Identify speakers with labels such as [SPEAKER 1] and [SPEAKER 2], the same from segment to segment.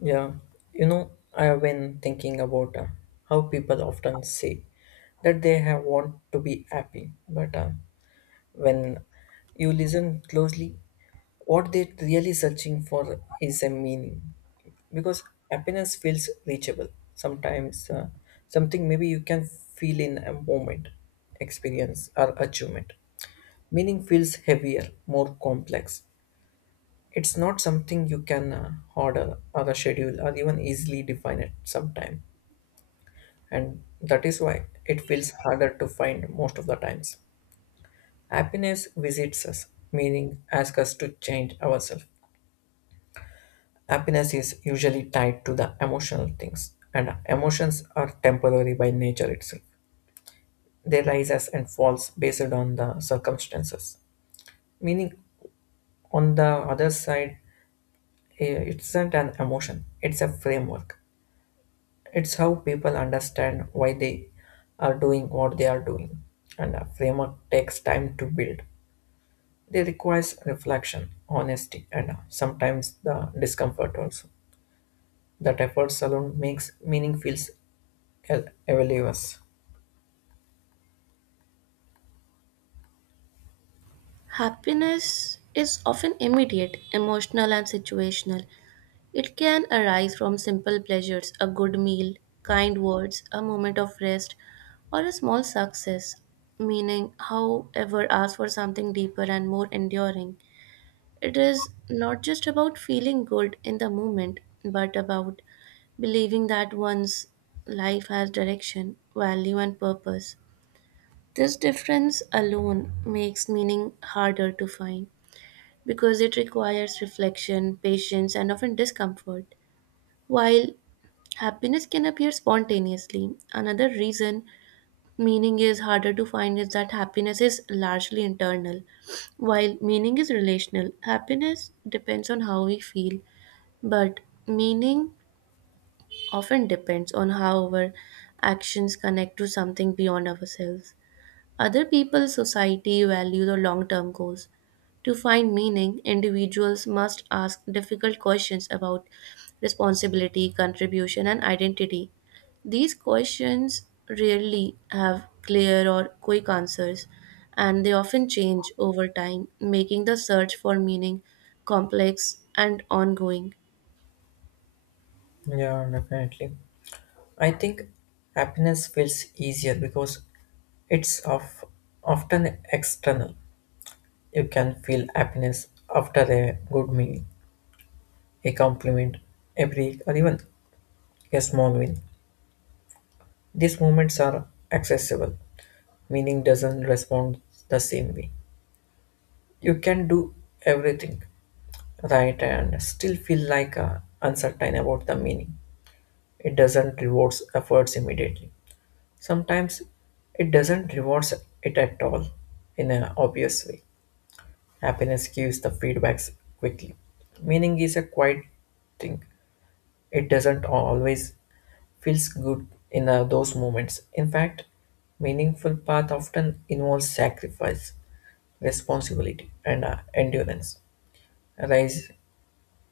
[SPEAKER 1] Yeah, you know, I have been thinking about how people often say that they have want to be happy, but when you listen closely, what they're really searching for is a meaning, because happiness feels reachable. Sometimes something maybe you can feel in a moment, experience or achievement. Meaning feels heavier, more complex, it's not something you can order or schedule or even easily define at some time. And that is why it feels harder to find most of the times. Happiness visits us, meaning asks us to change ourselves. Happiness is usually tied to the emotional things, and emotions are temporary by nature itself. They rises and falls based on the circumstances. Meaning, on the other side, it's not an emotion; it's a framework. It's how people understand why they are doing what they are doing. And a framework takes time to build. It requires reflection, honesty, and sometimes the discomfort also. That efforts alone makes meaning feels valueless.
[SPEAKER 2] Happiness is often immediate, emotional, and situational. It can arise from simple pleasures, a good meal, kind words, a moment of rest, or a small success. Meaning, however, asks for something deeper and more enduring. It is not just about feeling good in the moment, but about believing that one's life has direction, value, and purpose. This difference alone makes meaning harder to find because it requires reflection, patience, and often discomfort. While happiness can appear spontaneously, another reason meaning is harder to find is that happiness is largely internal. While meaning is relational, happiness depends on how we feel, but meaning often depends on how our actions connect to something beyond ourselves. Other people's society value the long-term goals. To find meaning, individuals must ask difficult questions about responsibility, contribution, and identity. These questions rarely have clear or quick answers, and they often change over time, making the search for meaning complex and ongoing.
[SPEAKER 1] Yeah, definitely. I think happiness feels easier because it's of often external. You can feel happiness after a good meal, a compliment, a break, or even a small win. These movements are accessible, meaning doesn't respond the same way. You can do everything right and still feel like uncertain about the meaning. It doesn't rewards efforts immediately. Sometimes it doesn't rewards it at all in an obvious way. Happiness gives the feedbacks quickly. Meaning is a quiet thing. It doesn't always feels good in those moments. In fact, meaningful path often involves sacrifice, responsibility, and endurance. Rise,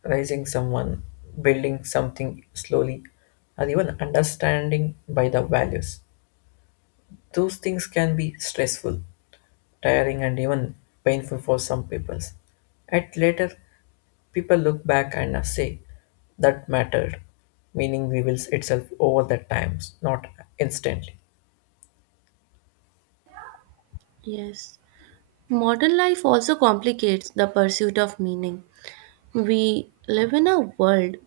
[SPEAKER 1] rising someone, building something slowly, or even understanding by the values. Those things can be stressful, tiring, and even painful for some people. At later, people look back and say, that mattered, meaning reveals itself over the times, not instantly.
[SPEAKER 2] Yes. Modern life also complicates the pursuit of meaning. We live in a world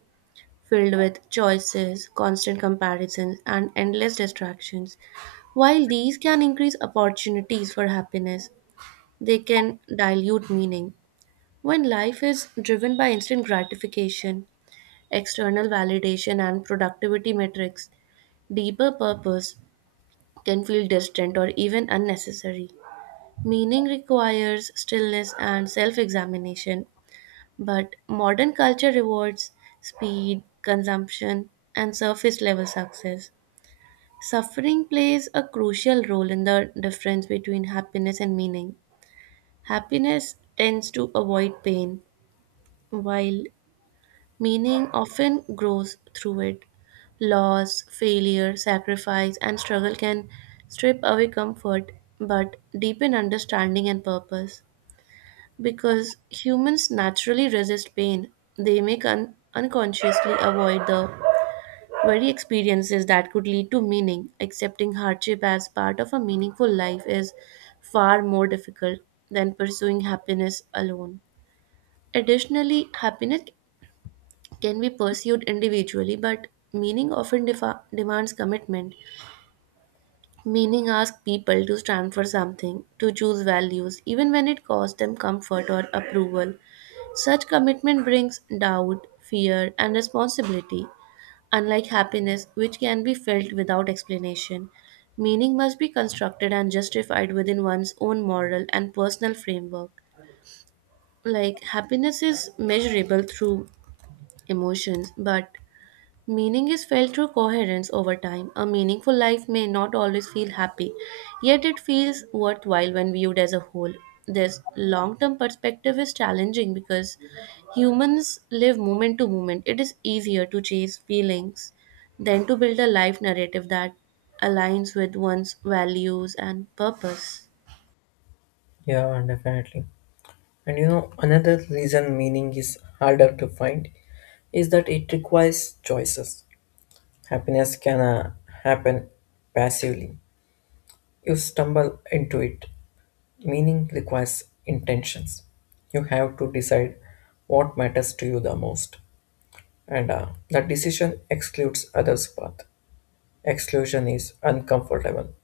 [SPEAKER 2] filled with choices, constant comparisons, and endless distractions. While these can increase opportunities for happiness, they can dilute meaning. When life is driven by instant gratification, external validation, and productivity metrics, deeper purpose can feel distant or even unnecessary. Meaning requires stillness and self examination, but modern culture rewards speed, consumption, and surface level success. Suffering plays a crucial role in the difference between happiness and meaning. Happiness tends to avoid pain, while meaning often grows through it. Loss, failure, sacrifice, and struggle can strip away comfort but deepen understanding and purpose. Because humans naturally resist pain, they may unconsciously avoid the Worry experiences that could lead to meaning, accepting hardship as part of a meaningful life is far more difficult than pursuing happiness alone. Additionally, happiness can be pursued individually, but meaning often demands commitment. Meaning asks people to stand for something, to choose values, even when it costs them comfort or approval. Such commitment brings doubt, fear, and responsibility. Unlike happiness, which can be felt without explanation, meaning must be constructed and justified within one's own moral and personal framework. Like, happiness is measurable through emotions, but meaning is felt through coherence over time. A meaningful life may not always feel happy, yet it feels worthwhile when viewed as a whole. This long term perspective is challenging because humans live moment to moment. It is easier to chase feelings than to build a life narrative that aligns with one's values and purpose.
[SPEAKER 1] Yeah, definitely. And you know, another reason meaning is harder to find is that it requires choices. Happiness can happen passively. You stumble into it. Meaning requires intentions. You have to decide what matters to you the most. And that decision excludes others' path. Exclusion is uncomfortable.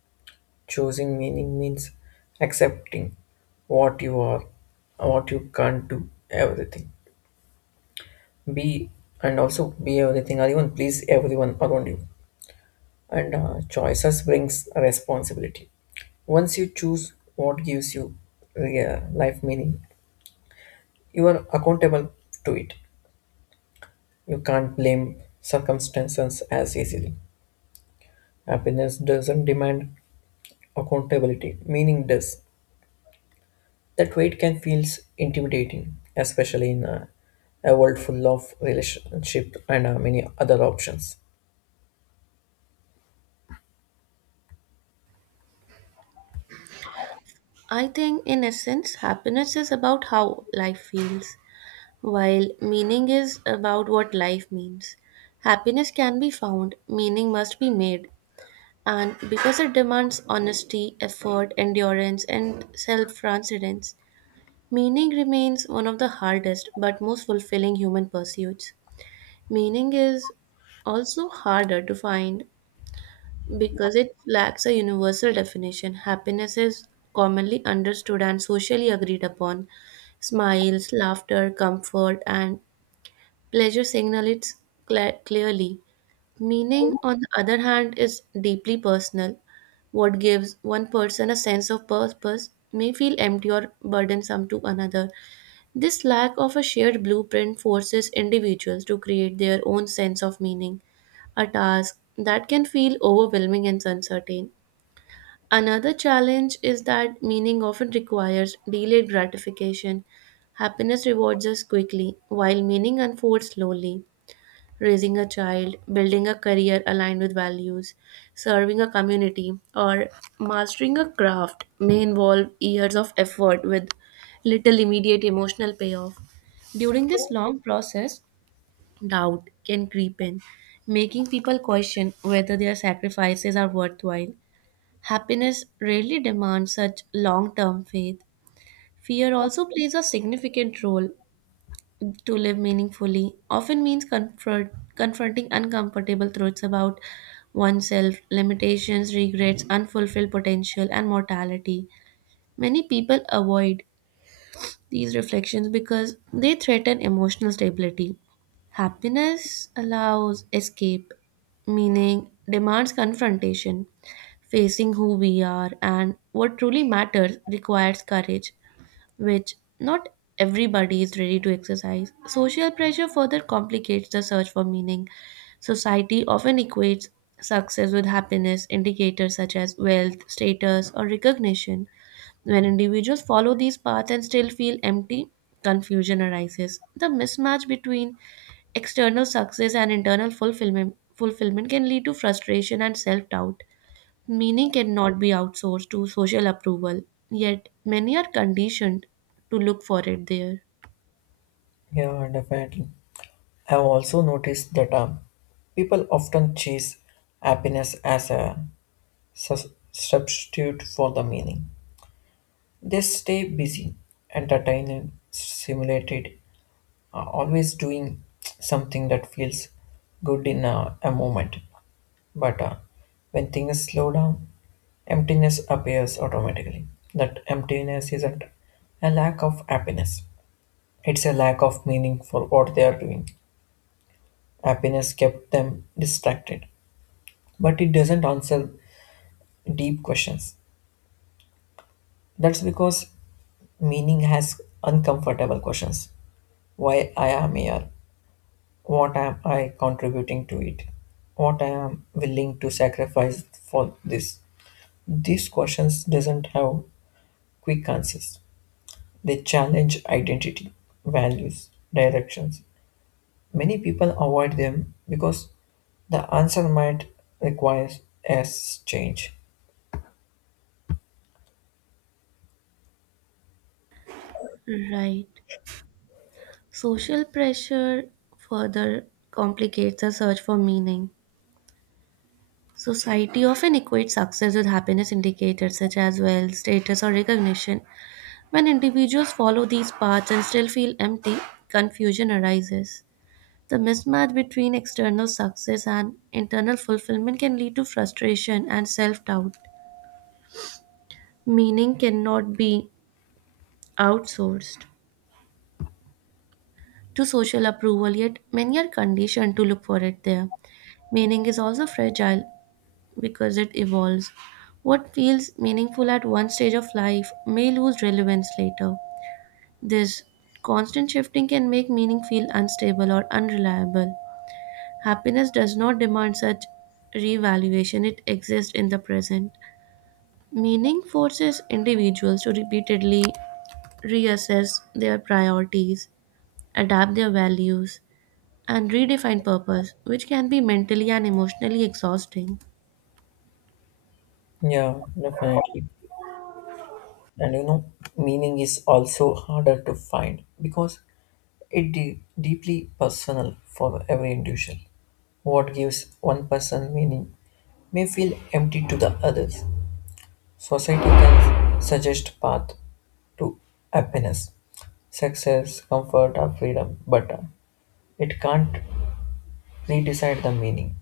[SPEAKER 1] Choosing meaning means accepting what you are, what you can't do, everything. Be and also be everything or even please everyone around you, and choices brings responsibility. Once you choose what gives you life meaning, you are accountable to it. You can't blame circumstances as easily. Happiness doesn't demand accountability, meaning does. That weight can feel intimidating, especially in a world full of relationship and many other options.
[SPEAKER 2] I think, in essence, happiness is about how life feels. While meaning is about what life means, happiness can be found, meaning must be made. And because it demands honesty, effort, endurance, and self transcendence, meaning remains one of the hardest but most fulfilling human pursuits. Meaning is also harder to find because it lacks a universal definition. Happiness is commonly understood and socially agreed upon. Smiles, laughter, comfort, and pleasure signals cla clearly. Meaning, on the other hand, is deeply personal. What gives one person a sense of purpose may feel empty or burdensome to another. This lack of a shared blueprint forces individuals to create their own sense of meaning, a task that can feel overwhelming and uncertain. Another challenge is that meaning often requires delayed gratification. Happiness rewards us quickly, while meaning unfolds slowly. Raising a child, building a career aligned with values, serving a community, or mastering a craft may involve years of effort with little immediate emotional payoff. During this long process, doubt can creep in, making people question whether their sacrifices are worthwhile. Happiness rarely demands such long term faith. Fear also plays a significant role to live meaningfully, often means confronting uncomfortable truths about oneself, limitations, regrets, unfulfilled potential, and mortality. Many people avoid these reflections because they threaten emotional stability. Happiness allows escape, meaning demands confrontation. Facing who we are and what truly matters requires courage which not everybody is ready to exercise. Social pressure further complicates the search for meaning. Society often equates success with happiness, indicators such as wealth, status, or recognition. When individuals follow these paths and still feel empty, confusion arises. The mismatch between external success and internal fulfillment can lead to frustration and self doubt. Meaning cannot be outsourced to social approval, yet many are conditioned to look for it there.
[SPEAKER 1] Yeah, definitely. I've also noticed that people often chase happiness as a substitute for the meaning. They stay busy, entertained, stimulated, always doing something that feels good in a moment. But when things slow down, emptiness appears automatically. That emptiness isn't a lack of happiness, it's a lack of meaning for what they are doing. Happiness kept them distracted but it doesn't answer deep questions. That's because meaning has uncomfortable questions. Why I am here? What am I contributing to it? What I am willing to sacrifice for this? These questions doesn't have quick answers. They challenge identity, values, directions. Many people avoid them because the answer might require a change.
[SPEAKER 2] Right. Social pressure further complicates the search for meaning. Society often equates success with happiness indicators such as wealth, status, or recognition. When individuals follow these paths and still feel empty, confusion arises. The mismatch between external success and internal fulfillment can lead to frustration and self doubt. Meaning cannot be outsourced to social approval, yet many are conditioned to look for it there. Meaning is also fragile because it evolves. What feels meaningful at one stage of life may lose relevance later. This constant shifting can make meaning feel unstable or unreliable. Happiness does not demand such revaluation, it exists in the present. Meaning forces individuals to repeatedly reassess their priorities, adapt their values, and redefine purpose, which can be mentally and emotionally exhausting.
[SPEAKER 1] Yeah, definitely. And you know, meaning is also harder to find because deeply personal for every individual. What gives one person meaning may feel empty to the others. Society can suggest path to happiness, success, comfort or freedom, but it can't redecide the meaning.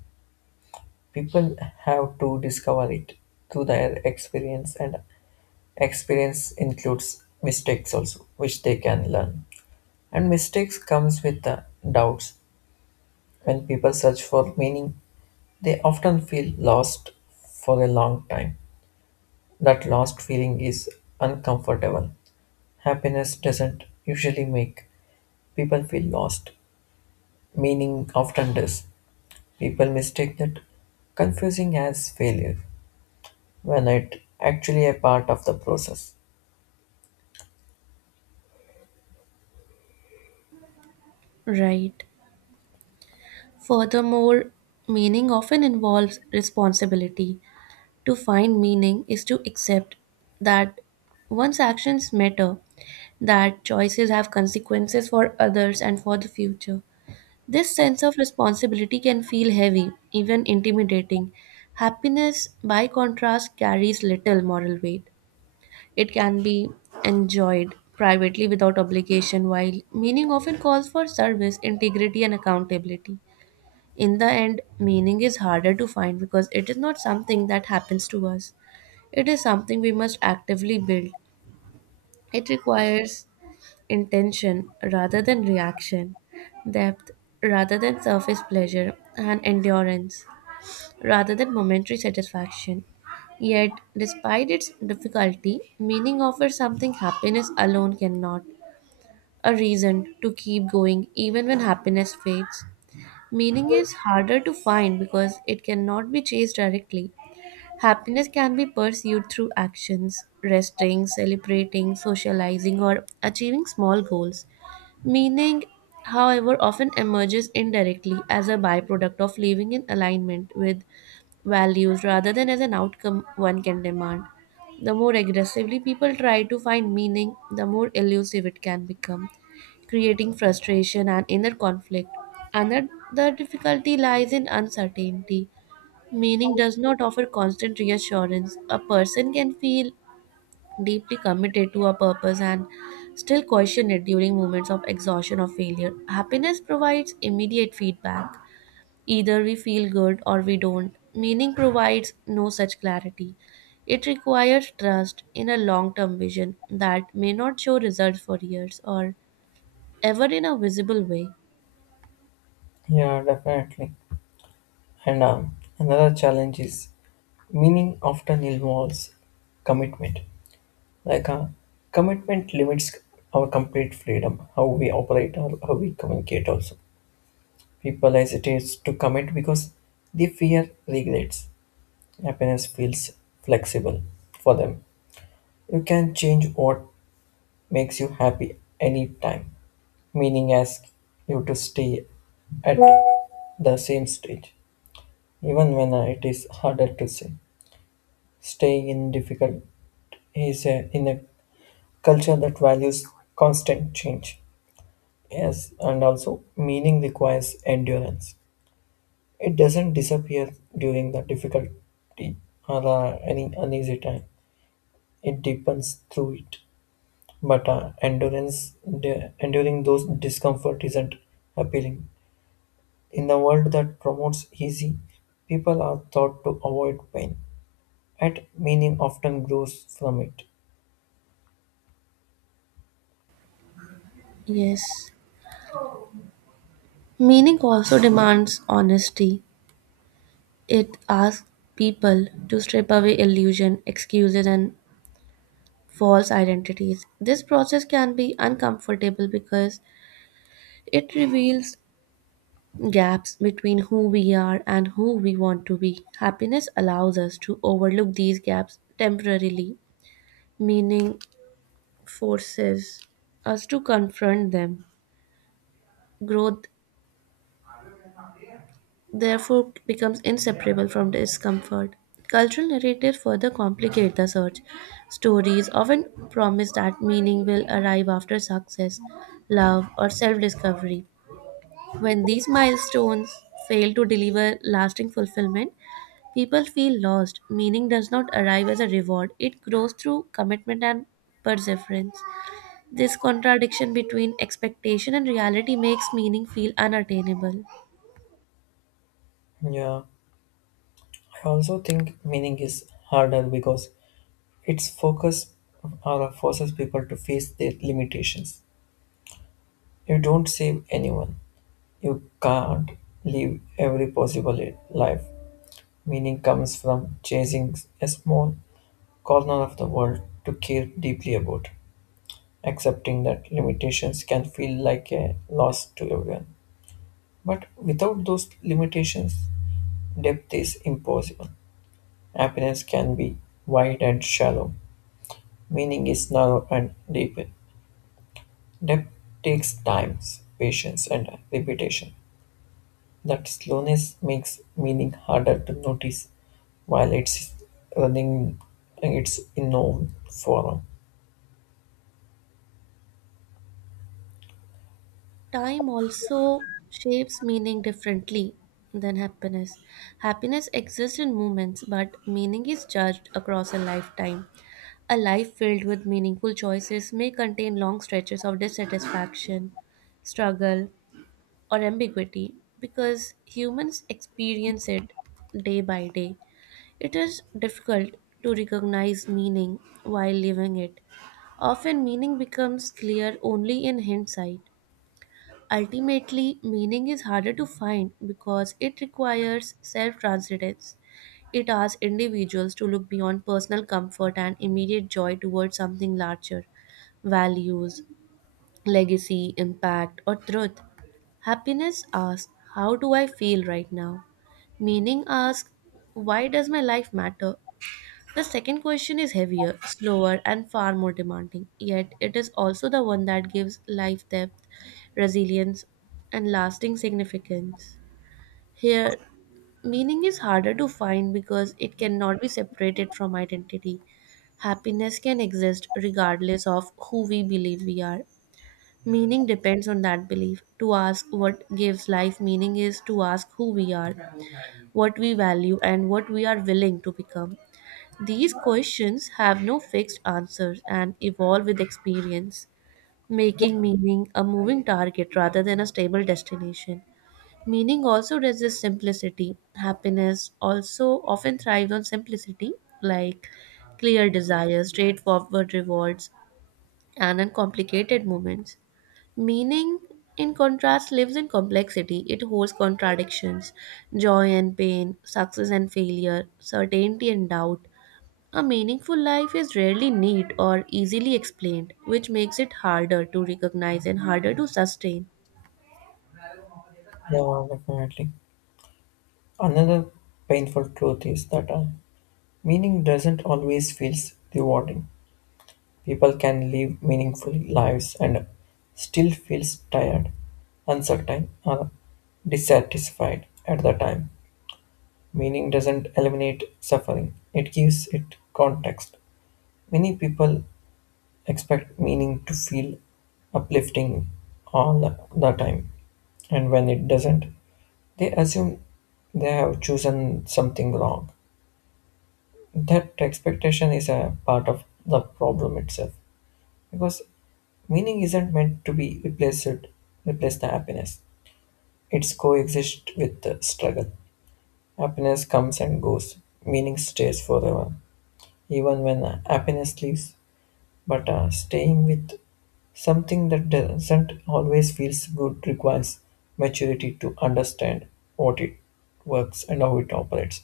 [SPEAKER 1] People have to discover it through their experience, and experience includes mistakes also, which they can learn. And mistakes comes with the doubts. When people search for meaning, they often feel lost for a long time. That lost feeling is uncomfortable. Happiness doesn't usually make people feel lost. Meaning often does. People mistake that confusing as failure when it actually a part of the process.
[SPEAKER 2] Right. Furthermore, meaning often involves responsibility. To find meaning is to accept that one's actions matter, that choices have consequences for others and for the future. This sense of responsibility can feel heavy, even intimidating. Happiness, by contrast, carries little moral weight. It can be enjoyed privately without obligation, while meaning often calls for service, integrity, and accountability. In the end, meaning is harder to find because it is not something that happens to us, it is something we must actively build. It requires intention rather than reaction, depth rather than surface pleasure, and endurance rather than momentary satisfaction. Yet, despite its difficulty, meaning offers something happiness alone cannot, a reason to keep going even when happiness fades. Meaning is harder to find because it cannot be chased directly. Happiness can be pursued through actions, resting, celebrating, socializing, or achieving small goals. Meaning, however, often emerges indirectly as a byproduct of living in alignment with values rather than as an outcome one can demand. The more aggressively people try to find meaning, the more elusive it can become, creating frustration and inner conflict. Another difficulty lies in uncertainty. Meaning does not offer constant reassurance. A person can feel deeply committed to a purpose and still question it during moments of exhaustion or failure. Happiness provides immediate feedback. Either we feel good or we don't. Meaning provides no such clarity. It requires trust in a long term vision that may not show results for years or ever in a visible way.
[SPEAKER 1] Yeah, definitely. And another challenge is meaning often involves commitment. Like commitment limits our complete freedom, how we operate or how we communicate also. People hesitate to commit because they fear regrets. Happiness feels flexible for them. You can change what makes you happy anytime. Meaning asks you to stay at the same stage, even when it is harder to say. Staying in difficult is in a culture that values constant change. Yes, and also meaning requires endurance. It doesn't disappear during the difficulty or any uneasy time. It deepens through it. But endurance, enduring those discomfort isn't appealing. In the world that promotes easy, people are taught to avoid pain. Yet meaning often grows from it.
[SPEAKER 2] Yes. Meaning also demands honesty. It asks people to strip away illusion, excuses, and false identities. This process can be uncomfortable because it reveals gaps between who we are and who we want to be. Happiness allows us to overlook these gaps temporarily, meaning forces us to confront them. Growth therefore becomes inseparable from discomfort. Cultural narratives further complicate the search. Stories often promise that meaning will arrive after success, love, or self discovery. When these milestones fail to deliver lasting fulfillment, people feel lost. Meaning does not arrive as a reward, it grows through commitment and perseverance. This contradiction between expectation and reality makes meaning feel unattainable.
[SPEAKER 1] Yeah, I also think meaning is harder because its focus or forces people to face their limitations. You don't save anyone. You can't live every possible life. Meaning comes from chasing a small corner of the world to care deeply about. Accepting that limitations can feel like a loss to everyone. But without those limitations, depth is impossible. Happiness can be wide and shallow. Meaning is narrow and deep. Depth takes time, patience, and repetition. That slowness makes meaning harder to notice while it's running its own forum.
[SPEAKER 2] Time also shapes meaning differently than happiness. Happiness exists in moments, but meaning is judged across a lifetime. A life filled with meaningful choices may contain long stretches of dissatisfaction, struggle, or ambiguity because humans experience it day by day. It is difficult to recognize meaning while living it. Often, meaning becomes clear only in hindsight. Ultimately, meaning is harder to find because it requires self transcendence. It asks individuals to look beyond personal comfort and immediate joy towards something larger, values, legacy, impact, or truth. Happiness asks, how do I feel right now? Meaning asks, why does my life matter? The second question is heavier, slower, and far more demanding, yet it is also the one that gives life depth, resilience, and lasting significance. Here, meaning is harder to find because it cannot be separated from identity. Happiness can exist regardless of who we believe we are. Meaning depends on that belief. To ask what gives life meaning is to ask who we are, what we value, and what we are willing to become. These questions have no fixed answers and evolve with experience, making meaning a moving target rather than a stable destination. Meaning also resists simplicity. Happiness also often thrives on simplicity, like clear desires, straightforward rewards, and uncomplicated moments. Meaning, in contrast, lives in complexity. It holds contradictions, joy and pain, success and failure, certainty and doubt. A meaningful life is rarely neat or easily explained, which makes it harder to recognize and harder to sustain.
[SPEAKER 1] Yeah, definitely. Another painful truth is that meaning doesn't always feel rewarding. People can live meaningful lives and still feels tired, uncertain, or dissatisfied at the time. Meaning doesn't eliminate suffering, it gives it context. Many people expect meaning to feel uplifting all the time. And when it doesn't, they assume they have chosen something wrong. That expectation is a part of the problem itself because meaning isn't meant to be replace the happiness. It's coexist with the struggle. Happiness comes and goes. Meaning stays forever, even when happiness leaves. But staying with something that doesn't always feels good requires maturity to understand what it works and how it operates.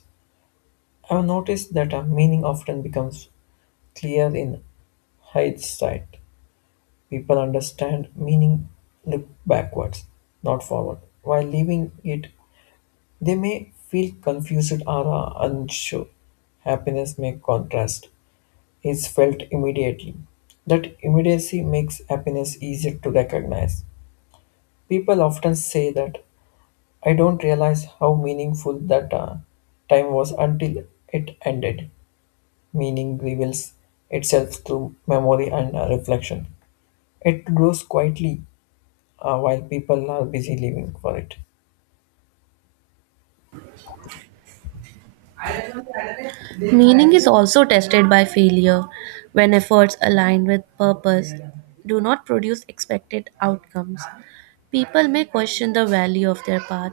[SPEAKER 1] I've noticed that a meaning often becomes clear in hindsight. People understand meaning look backwards, not forward. While leaving it, they may feel confused or unsure. Happiness may contrast is felt immediately. That immediacy makes happiness easier to recognize. People often say that I don't realize how meaningful that time was until it ended. Meaning reveals itself through memory and reflection. It grows quietly while people are busy living for it.
[SPEAKER 2] Meaning is also tested by failure when efforts aligned with purpose do not produce expected outcomes. People may question the value of their path.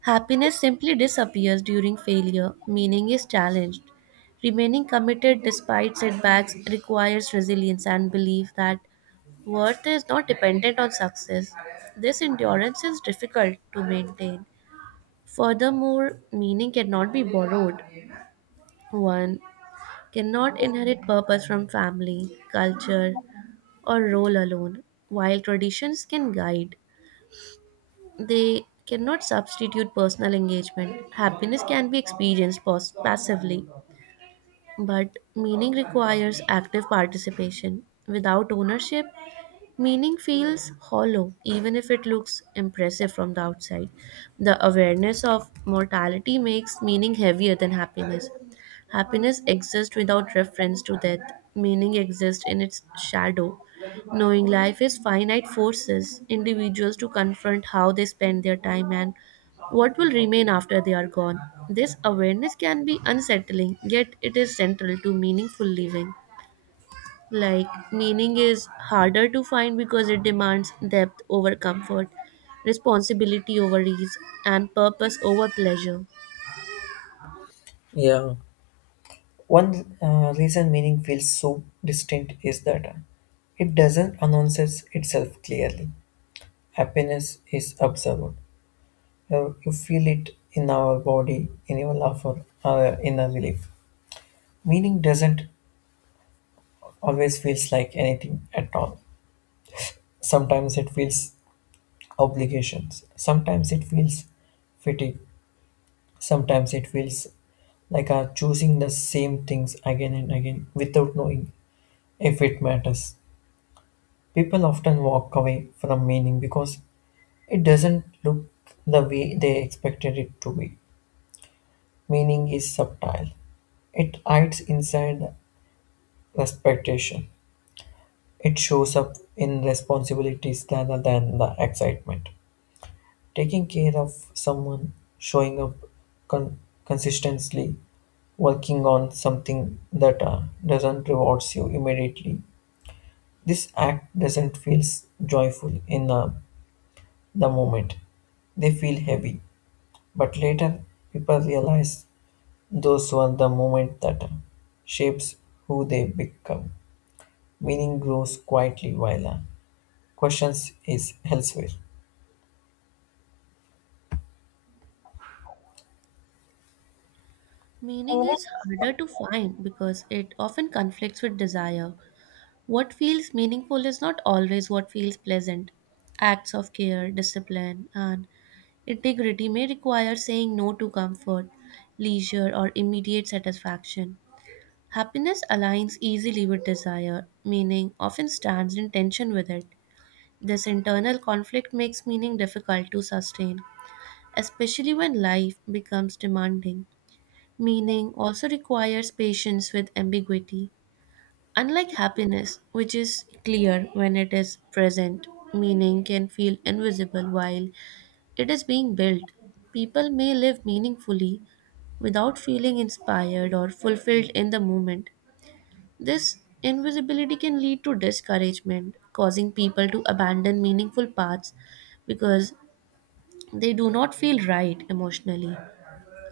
[SPEAKER 2] Happiness simply disappears during failure, meaning is challenged. Remaining committed despite setbacks requires resilience and belief that worth is not dependent on success. This endurance is difficult to maintain. Furthermore, meaning cannot be borrowed. One cannot inherit purpose from family, culture, or role alone. While traditions can guide, they cannot substitute personal engagement. Happiness can be experienced passively, but meaning requires active participation. Without ownership, meaning feels hollow, even if it looks impressive from the outside. The awareness of mortality makes meaning heavier than happiness. Happiness exists without reference to death, meaning exists in its shadow. Knowing life is finite forces individuals to confront how they spend their time and what will remain after they are gone. This awareness can be unsettling, yet it is central to meaningful living. Like, meaning is harder to find because it demands depth over comfort, responsibility over ease, and purpose over pleasure.
[SPEAKER 1] Yeah, one reason meaning feels so distinct is that it doesn't announces itself clearly. Happiness is observed, you feel it in our body, in your love for our inner relief. Meaning doesn't always feels like anything at all. Sometimes it feels obligations. Sometimes it feels fatigue. Sometimes it feels like are choosing the same things again and again without knowing if it matters. People often walk away from meaning because it doesn't look the way they expected it to be. Meaning is subtle. It hides inside expectation. It shows up in responsibilities rather than the excitement. Taking care of someone, showing up con- consistently, working on something that doesn't rewards you immediately. This act doesn't feel joyful in the moment. They feel heavy, but later people realize those were the moment that shapes who they become. Meaning grows quietly while questions is elsewhere.
[SPEAKER 2] Meaning is harder to find because it often conflicts with desire. What feels meaningful is not always what feels pleasant. Acts of care, discipline, and integrity may require saying no to comfort, leisure, or immediate satisfaction. Happiness aligns easily with desire, meaning often stands in tension with it. This internal conflict makes meaning difficult to sustain, especially when life becomes demanding. Meaning also requires patience with ambiguity. Unlike happiness, which is clear when it is present, meaning can feel invisible while it is being built. People may live meaningfully without feeling inspired or fulfilled in the moment. This invisibility can lead to discouragement, causing people to abandon meaningful paths because they do not feel right emotionally.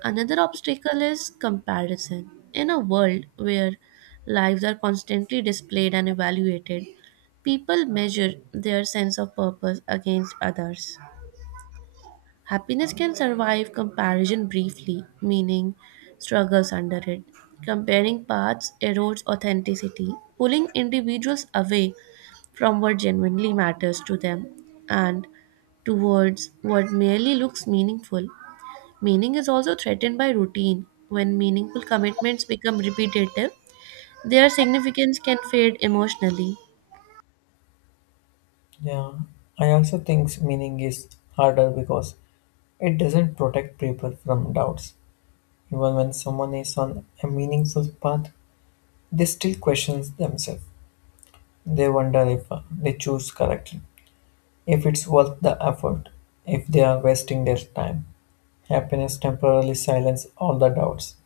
[SPEAKER 2] Another obstacle is comparison. In a world where lives are constantly displayed and evaluated, people measure their sense of purpose against others. Happiness can survive comparison briefly, meaning struggles under it. Comparing paths erodes authenticity, pulling individuals away from what genuinely matters to them and towards what merely looks meaningful. Meaning is also threatened by routine. When meaningful commitments become repetitive, their significance can fade emotionally.
[SPEAKER 1] Yeah, I also think meaning is harder because it doesn't protect people from doubts. Even when someone is on a meaningful path, they still question themselves. They wonder if they choose correctly, if it's worth the effort, if they are wasting their time. Happiness temporarily silences all the doubts.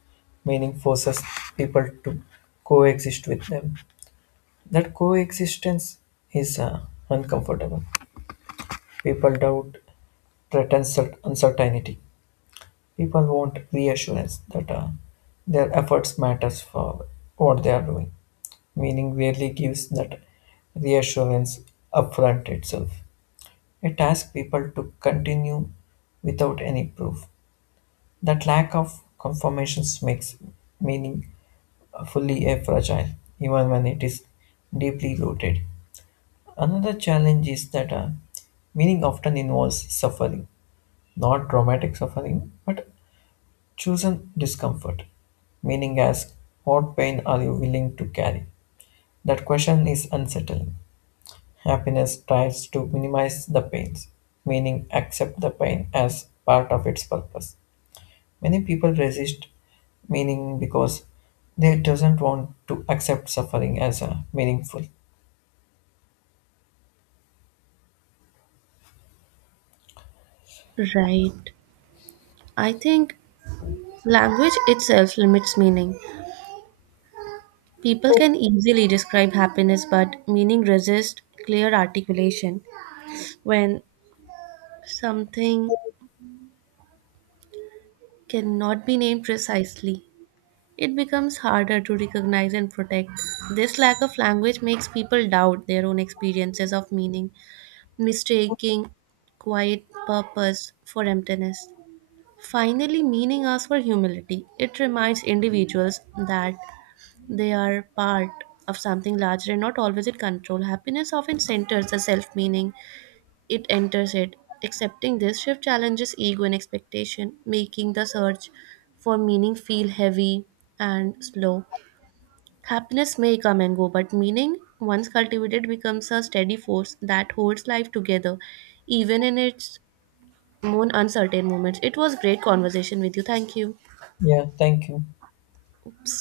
[SPEAKER 1] Meaning forces people to coexist with them. That coexistence is uncomfortable. People doubt threatens uncertainty. People want reassurance that their efforts matters for what they are doing. Meaning rarely gives that reassurance upfront itself. It asks people to continue without any proof. That lack of confirmations makes meaning fully a fragile, even when it is deeply rooted. Another challenge is that meaning often involves suffering, not traumatic suffering, but chosen discomfort, meaning as what pain are you willing to carry? That question is unsettling. Happiness tries to minimize the pains, meaning accept the pain as part of its purpose. Many people resist meaning because they doesn't want to accept suffering as a meaningful.
[SPEAKER 2] Right. I think language itself limits meaning. People can easily describe happiness, but meaning resists clear articulation. When something cannot be named precisely, it becomes harder to recognize and protect. This lack of language makes people doubt their own experiences of meaning, mistaking quiet purpose for emptiness. Finally, meaning asks for humility. It reminds individuals that they are part of something larger and not always in control. Happiness often centers the self meaning, it enters it. Accepting this shift challenges ego and expectation, making the search for meaning feel heavy and slow. Happiness may come and go, but meaning, once cultivated, becomes a steady force that holds life together, even in its more uncertain moments. It was great conversation with you. Thank you.
[SPEAKER 1] Yeah, thank you.
[SPEAKER 2] Oops.